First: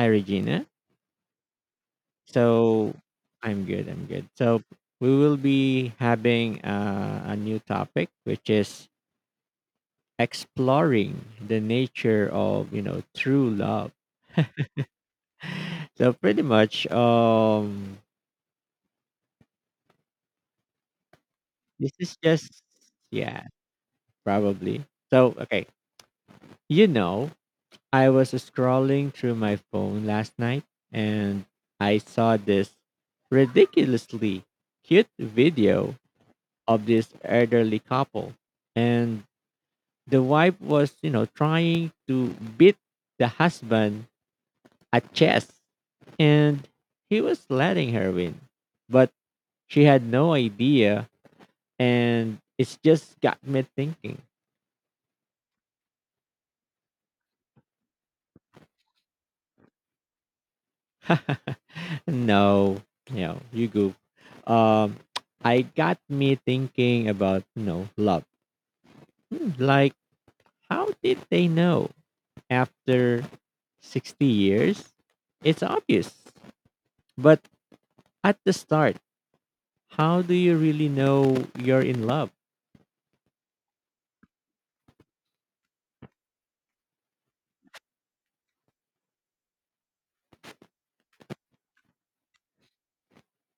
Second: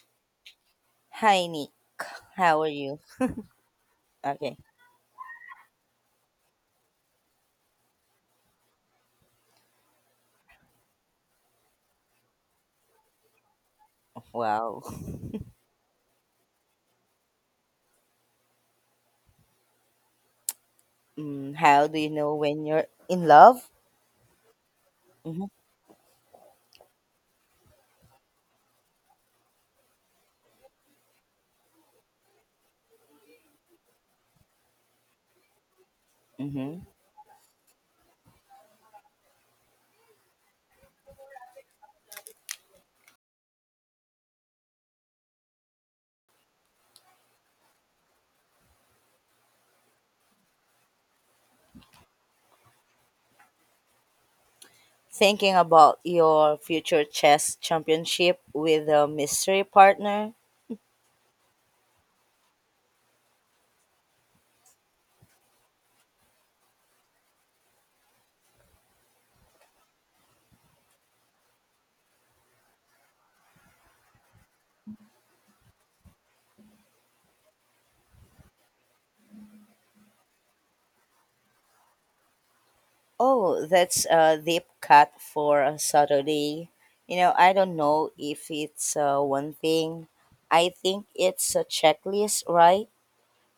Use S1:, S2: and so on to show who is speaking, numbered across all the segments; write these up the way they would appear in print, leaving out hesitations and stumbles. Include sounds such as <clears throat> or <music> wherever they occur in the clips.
S1: Hi, Regina.
S2: Hi, Nick. How are
S1: So
S2: you?
S1: I'm good. I'm good.
S2: Okay.
S1: So we will be having a new topic, which is exploring the nature of true love.
S2: Wow. <laughs>
S1: So pretty much,
S2: Mm, how
S1: this
S2: do you
S1: is
S2: know
S1: just
S2: when you're in
S1: yeah,
S2: love?
S1: probably. So
S2: Hmm
S1: okay, you know, I was scrolling through my phone last night, and I saw this ridiculously cute video
S2: hmm
S1: of this elderly couple, and the wife was, trying to beat the husband at chess and he was letting her win. But she had no idea and it's just got me thinking.
S2: Thinking about your future chess championship with a mystery partner?
S1: <laughs> No, you know, you goof. Um I got me thinking about, you know, love. Hmm. Like how did they know after 60 years? It's obvious. But at the start, how do you really know you're in love?
S2: Oh, that's a deep cut for a Saturday. You know, I don't know if it's one thing. I think it's a checklist, right?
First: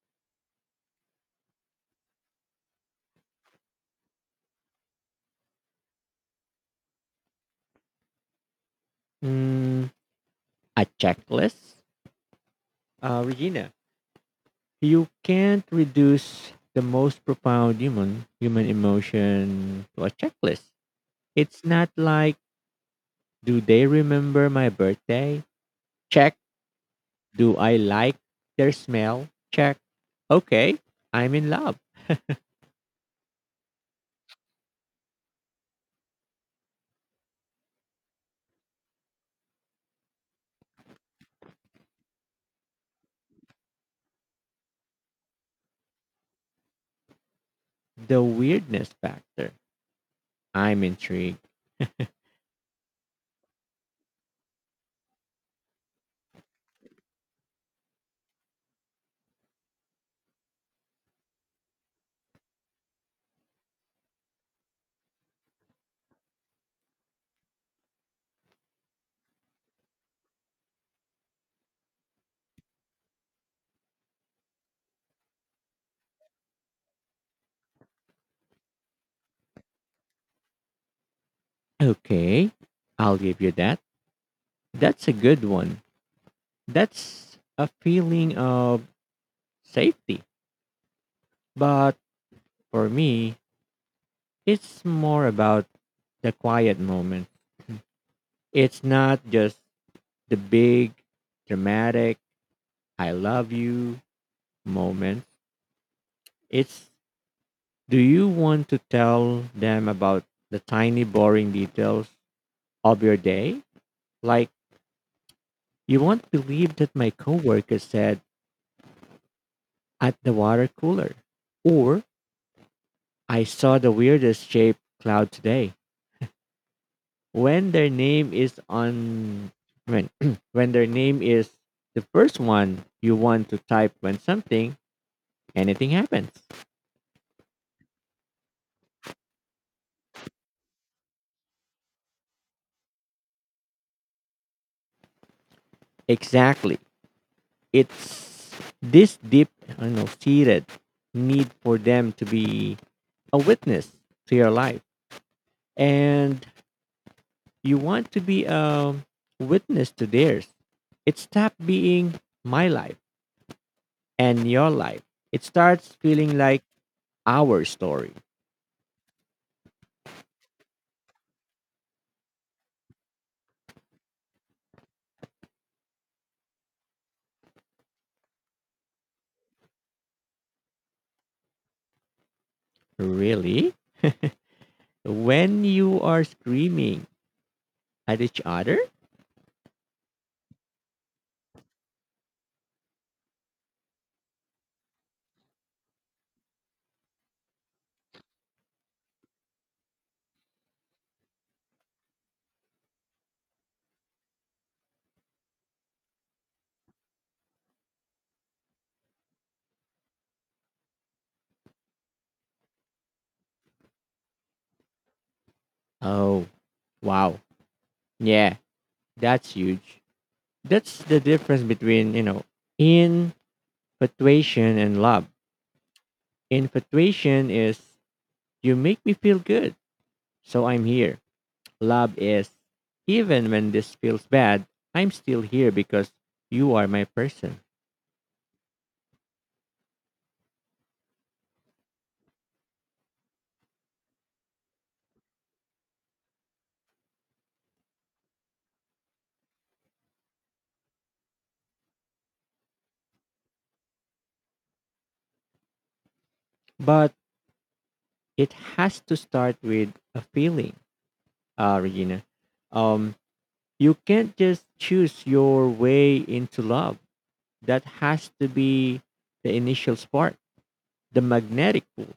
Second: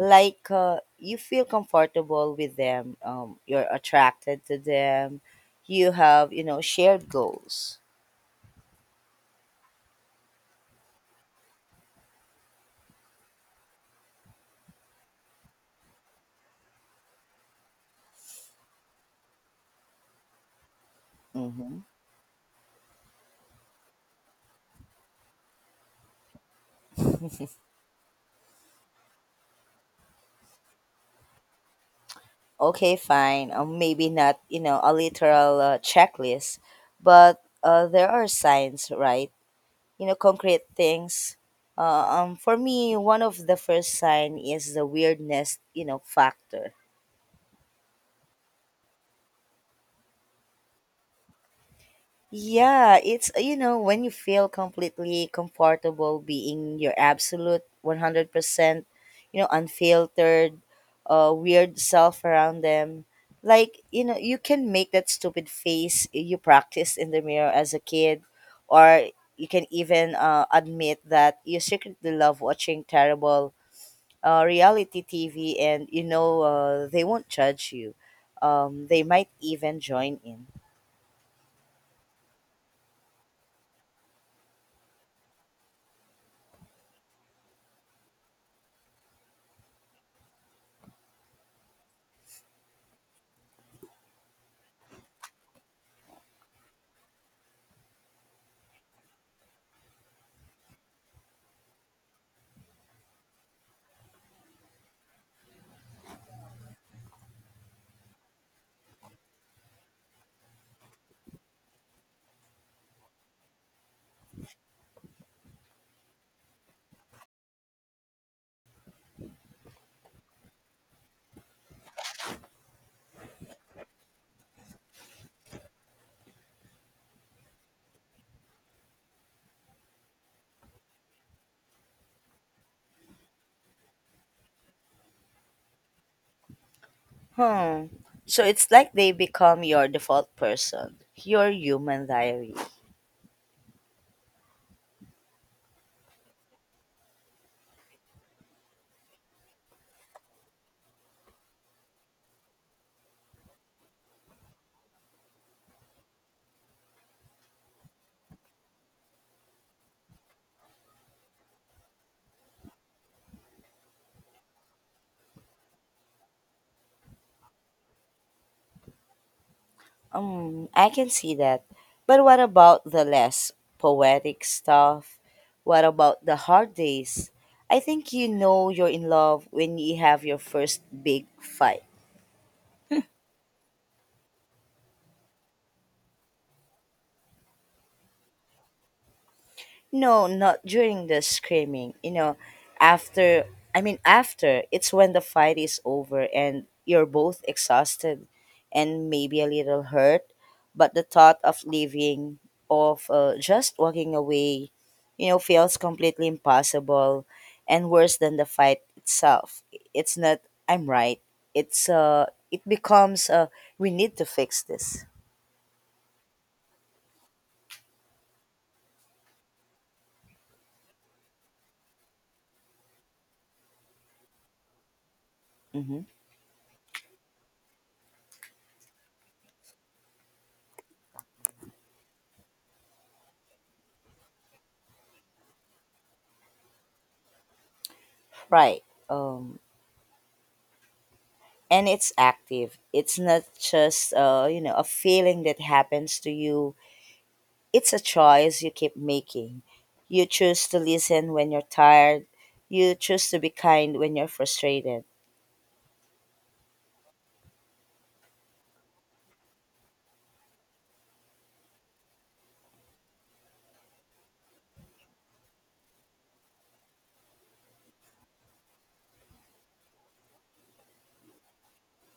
S2: Like you feel comfortable with them, you're attracted to them, you have you know shared goals.
S1: Mm, a checklist? Regina, you can't reduce the most profound human emotion to a checklist. It's
S2: Hmm
S1: not like, do they remember my birthday? Check. Do I like their smell? Check. Okay, I'm in love.
S2: okay, fine, maybe not you know a literal checklist, but there are signs, right? You know, concrete things. For me, one of the first sign is the weirdness you know factor.
S1: The weirdness factor. I'm intrigued.
S2: Yeah, it's you know when you feel completely comfortable being your absolute 100%, you know, unfiltered, weird self around them. Like, you know, you can make that stupid face you practiced in the mirror as a kid, or you can even admit that you secretly love watching terrible reality TV, and you know they won't judge you. They might even join in.
S1: Okay, I'll give you that. That's a good one. That's a feeling of safety. But for me, it's more about the quiet moment. <clears throat> It's not just the big, dramatic, I love you moment. It's, do you want to tell them about the tiny, boring details of your day? Like, you won't believe that my coworker said at the water cooler, or I saw the weirdest shaped cloud today. When their name is on, when <clears throat> when their name is the first one you want to type when something, anything happens.
S2: Hmm. So it's like they become your default person, your human diary.
S1: Exactly. It's this deep, I don't know, seated need for them to be a witness to your life, and you want to be a witness to theirs. It stopped being my life and your life. It starts feeling like our story.
S2: I can see that. But what about the less poetic stuff? What about the hard days? I think you know you're in love when you have your first big fight.
S1: Really? When you are screaming at each other?
S2: No, not during the screaming. You know, after, I mean, after, it's when the fight is over and you're both exhausted and maybe a little hurt. But the thought of leaving, of just walking away, you know, feels completely impossible and worse than the fight itself. It's not, I'm right. It becomes we need to fix this.
S1: Oh, wow. Yeah, that's huge. That's the difference between, you know, infatuation and love.
S2: Mm-hmm.
S1: Infatuation is, you make me feel good, so I'm here. Love is, even when this feels bad, I'm still here because you are my person.
S2: Right. Um, and it's active. It's not just you know a feeling that happens to you. It's a choice you keep making. You choose to listen when you're tired. You choose to be kind when you're frustrated.
S1: But it has to start with a feeling, Regina. Um, you can't just choose your way into love. That has to be the initial spark, the magnetic pull.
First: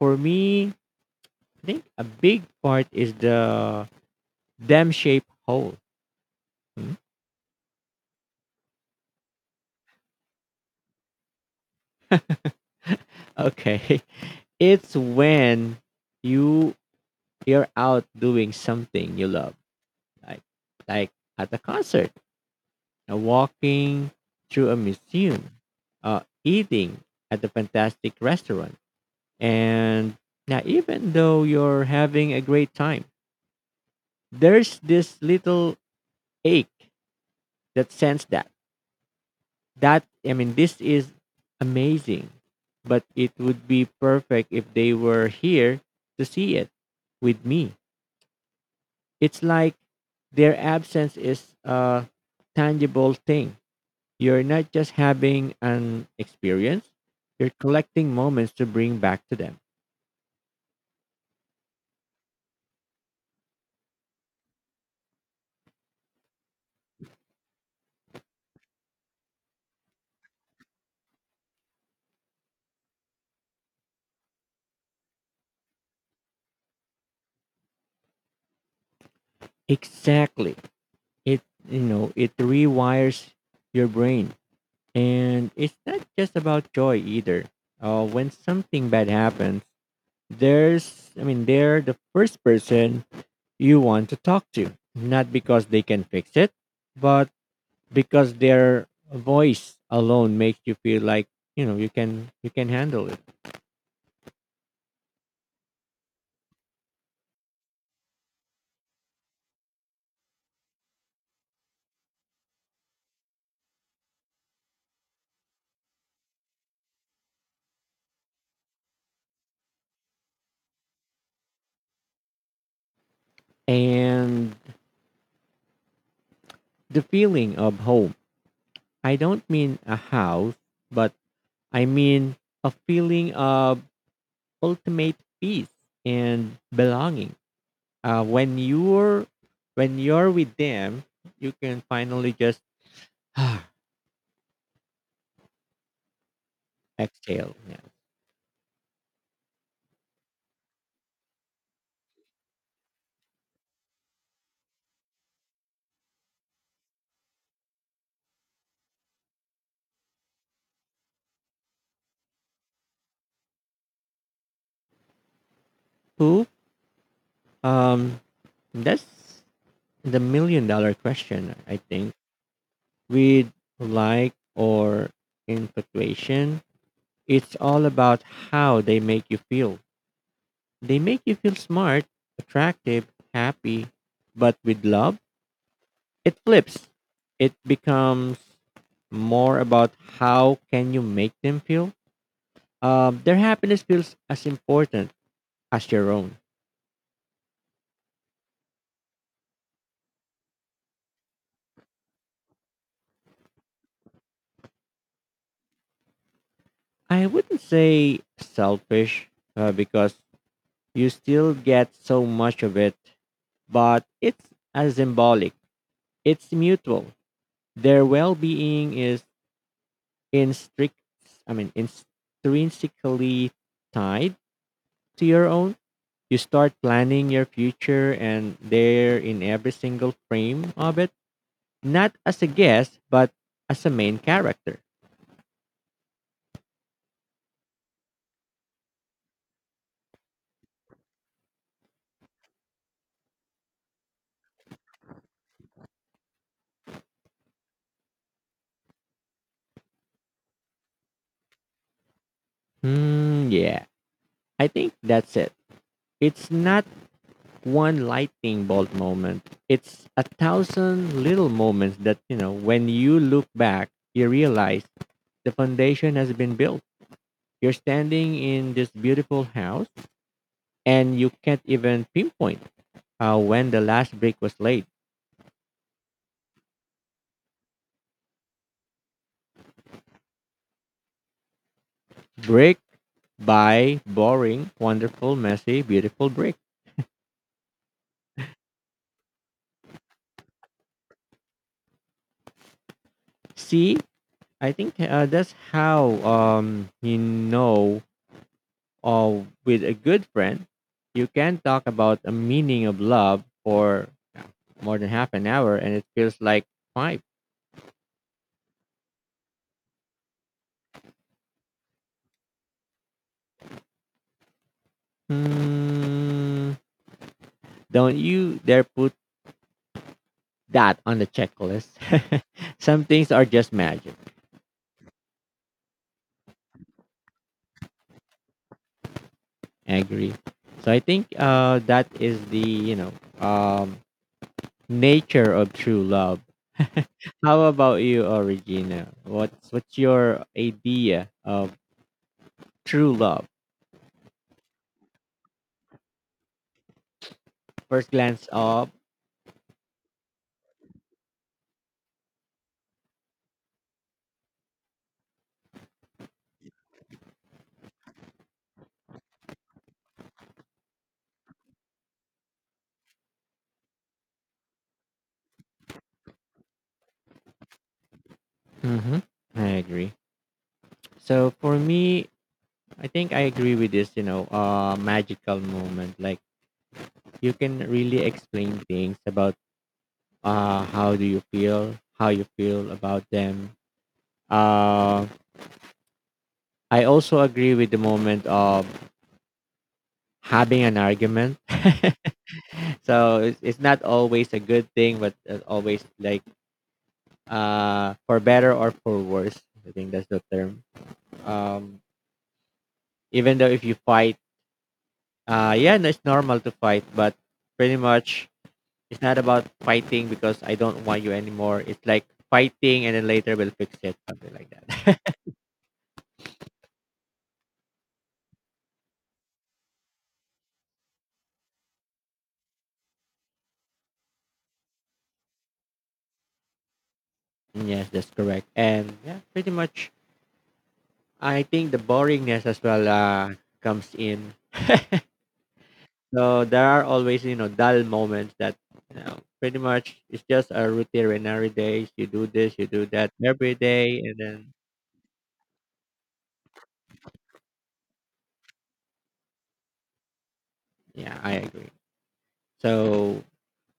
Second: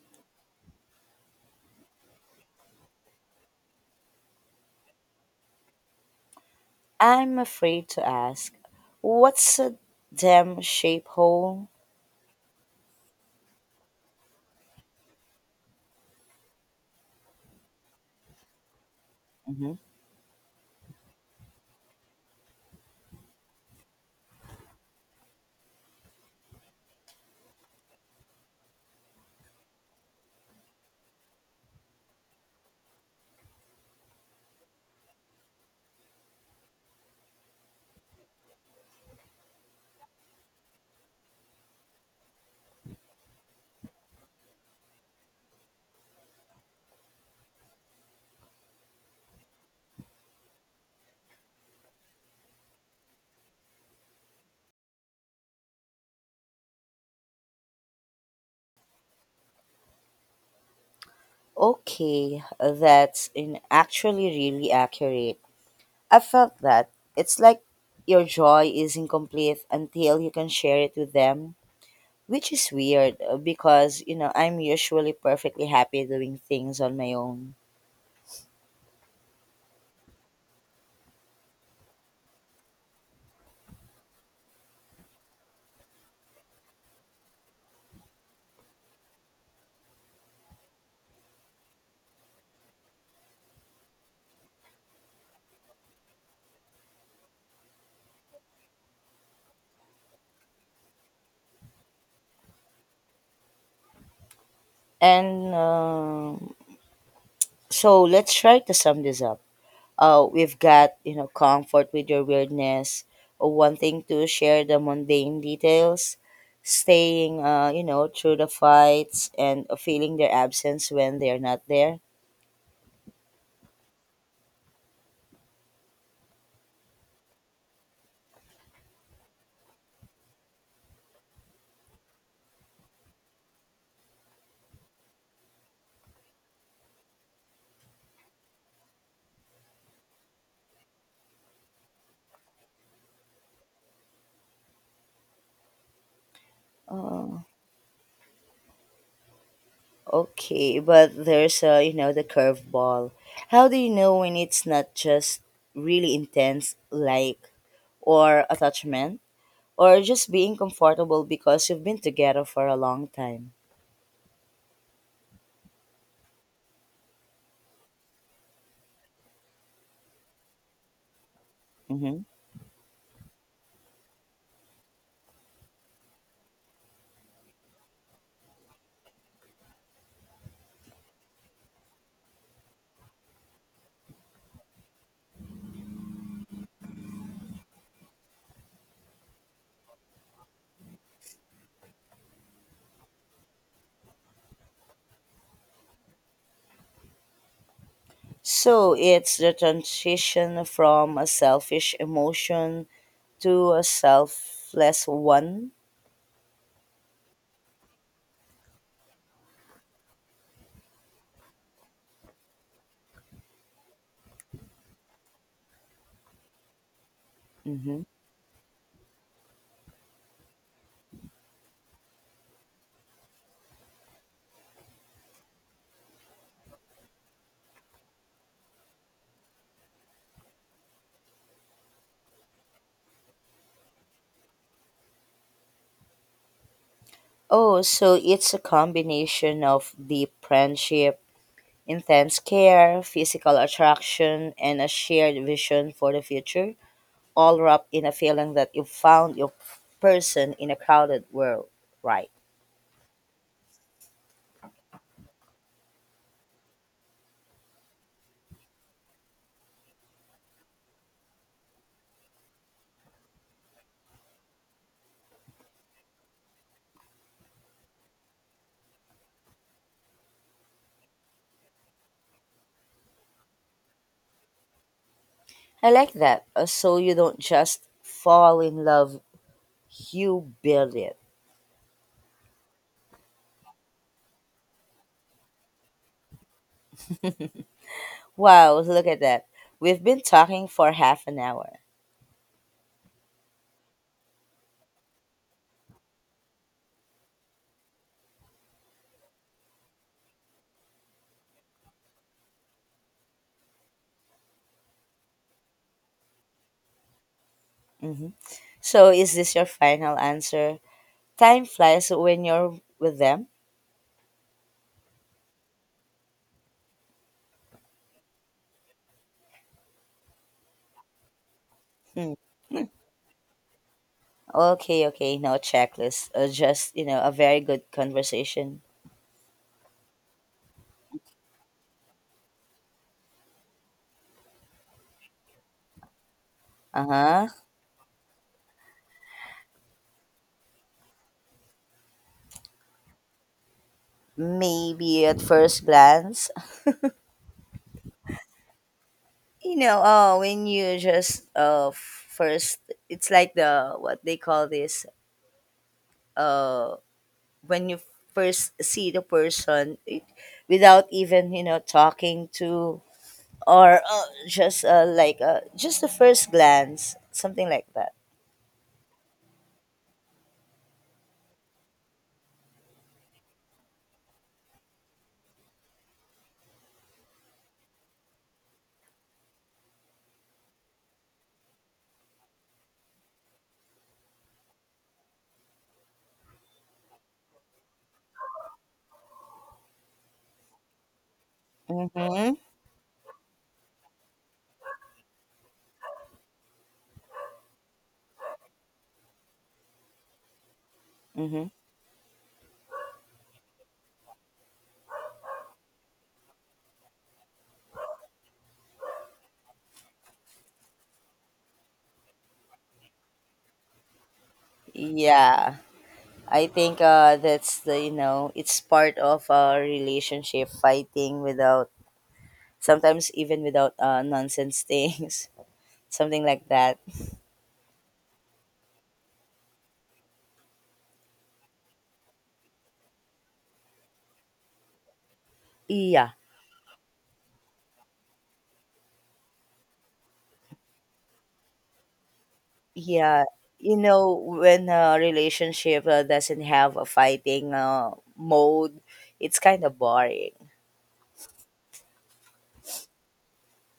S1: For me, I think a big part is the dam shaped hole. Hmm?
S2: I'm afraid to ask, what's a damn shape hole?
S1: Okay. <laughs> It's when you you're out doing something you love.
S2: Hmm
S1: Like like at a concert, walking through a museum, eating at a fantastic restaurant. And now even though you're having a great time, there's this little ache, that sense that, that, I mean, this is amazing, but it would be perfect if they were here to see it with me. It's like their absence is a tangible thing. You're not just having an experience, you're collecting moments to bring back to them.
S2: Okay, that's in actually really accurate. I felt that. It's like your joy is incomplete until you can share it with them. Which is weird because, you know, I'm usually perfectly happy doing things on my own.
S1: Exactly. It, you know, it rewires your brain. And it's not just about joy either. When something bad happens, there's, I mean, they're the first person you want to talk to, not because they can fix it, but because their voice alone makes you feel like, you know, you can handle it.
S2: And so let's try to sum this up. We've got, you know, comfort with your weirdness, wanting to share the mundane details, staying, you know, through the fights, and feeling their absence when they're not there.
S1: And the feeling of home. I don't mean a house, but I mean a feeling of ultimate peace and belonging. Uh, when you're when you're with them, you can finally just <sighs>
S2: Oh,
S1: exhale. Yeah.
S2: okay. But there's a, you know, the curveball. How do you know when it's not just really intense, like, or attachment, or just being comfortable because you've been together for a long time.
S1: Who? Um, that's the million-dollar question, I think.
S2: Mhm.
S1: With like or infatuation, it's all about how they make you feel. They make you feel smart, attractive, happy, but with love, it flips. It becomes more about how can you make them feel. Their happiness feels as important as your own.
S2: So it's the transition from a selfish emotion to a selfless one.
S1: I wouldn't say selfish because you still get so much of it, but it's as symbolic. It's mutual.
S2: Hmm
S1: Their well-being is instrict, I mean, intrinsically tied to your own. You start planning your future, and they're in every single frame of it, not as a guest, but as a main character.
S2: Oh, so it's a combination of deep friendship, intense care, physical attraction, and a shared vision for the future, all wrapped in a feeling that you found your person in a crowded world, right?
S1: Hmm. Yeah, I think that's it. It's not one lightning bolt moment. It's a thousand little moments that, you know, when you look back, you realize the foundation has been built. You're standing in this beautiful house and you can't even pinpoint when the last brick was laid.
S2: I like that. So you don't just fall in love, you build it.
S1: Brick by boring, wonderful, messy, beautiful brick.
S2: Wow, look at that. We've been talking for half an hour.
S1: See, I think that's how you know, with a good friend, you can talk about a meaning of love for more than half an hour and it feels like five.
S2: Hmm So is this your final answer? Time flies when you're with them?
S1: Hmm. Don't you dare put that on the
S2: Hmm.
S1: checklist. <laughs> Some things are just magic.
S2: Okay, okay, no checklist. Just, you know, a very good conversation.
S1: I agree. So I think that is the, you know, um, nature of true love.
S2: Uh
S1: <laughs>
S2: huh.
S1: How about you, Regina? What's your idea of true love?
S2: Maybe at first glance.
S1: First glance of.
S2: You know, oh, when you just, first, it's like the, what they call this, when you first see the person it, without even you know talking to, or just like just the first glance, something like that.
S1: Mm-hmm. I agree. So for me, I think I agree with this. You know, magical moment like you can really explain things about how you feel about them. Uh, I also agree with the moment of having an argument.
S2: Mm-hmm.
S1: <laughs> So it's not always a good thing, but always like for better or for worse. I think that's the term.
S2: Mm-hmm.
S1: Um, even though if you fight, yeah, no, it's normal to fight, but pretty much it's not about fighting because I don't want you anymore. It's like fighting and then later we'll fix it, something like that.
S2: Yeah, I think that's the you know it's part of a relationship, fighting without sometimes even without nonsense things, <laughs> something like that.
S1: <laughs> Yes, that's correct. And yeah, pretty much I think the boringness as well comes in.
S2: Yeah.
S1: So there are always, you know, dull moments that, you know, pretty much it's just a routine and every day you do this, you do that
S2: Yeah,
S1: every
S2: you
S1: day
S2: know,
S1: and then
S2: when a relationship doesn't have a fighting mode, it's kind of boring.
S1: yeah, I agree. So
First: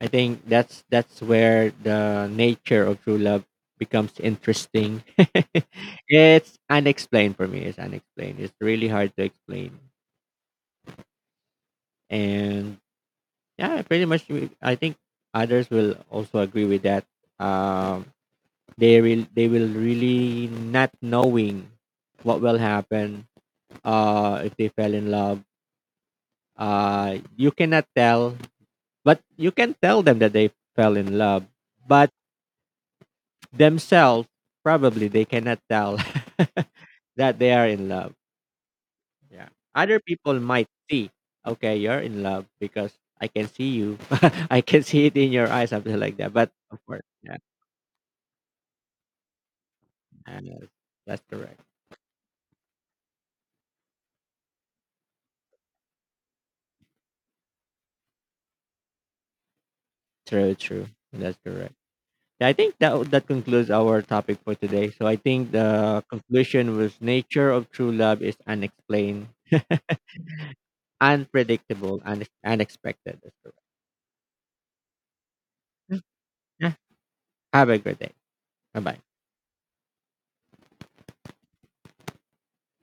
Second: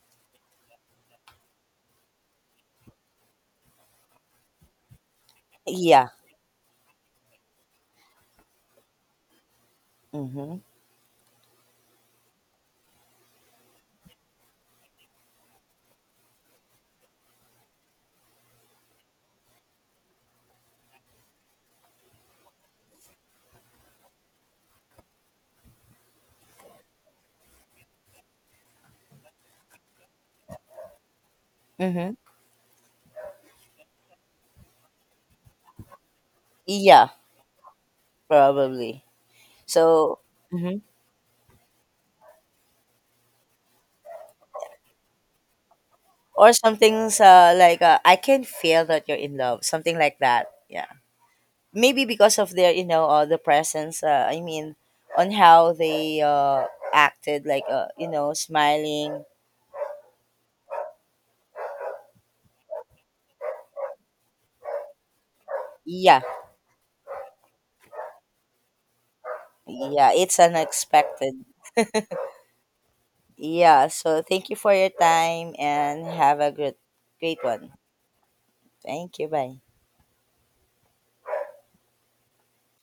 S1: I think that's where the nature of true love becomes interesting. <laughs>
S2: Yeah.
S1: It's unexplained for me. It's unexplained. It's really hard to explain.
S2: Mm-hmm.
S1: And yeah, pretty much I think others will also agree with that. Um they will really not knowing what will happen if they fell in love. Uh, you cannot tell, but you can tell them that they fell in love. But
S2: Mm-hmm.
S1: themselves probably they cannot tell <laughs>
S2: Yeah,
S1: that they are in love.
S2: probably.
S1: Yeah, other
S2: So,
S1: people might
S2: hmm
S1: see, okay, you're in love because I can see you <laughs> I can see it in your eyes, something like that, but
S2: or
S1: of course,
S2: something's
S1: yeah,
S2: like I can feel that you're in love, something like
S1: and,
S2: that. Yeah,
S1: that's correct.
S2: maybe because of their, you know, the presence. I mean, on how they acted, like you know, smiling.
S1: True. That's correct. Yeah, I think that that concludes our topic for today. So I think the
S2: Yeah,
S1: conclusion was, nature of true love is unexplained,
S2: yeah, it's unexpected.
S1: unpredictable and unexpected. That's correct.
S2: Yeah, so thank you for your time and have a
S1: Yeah,
S2: good great
S1: have
S2: one.
S1: a good day. Bye bye.
S2: Thank you. Bye.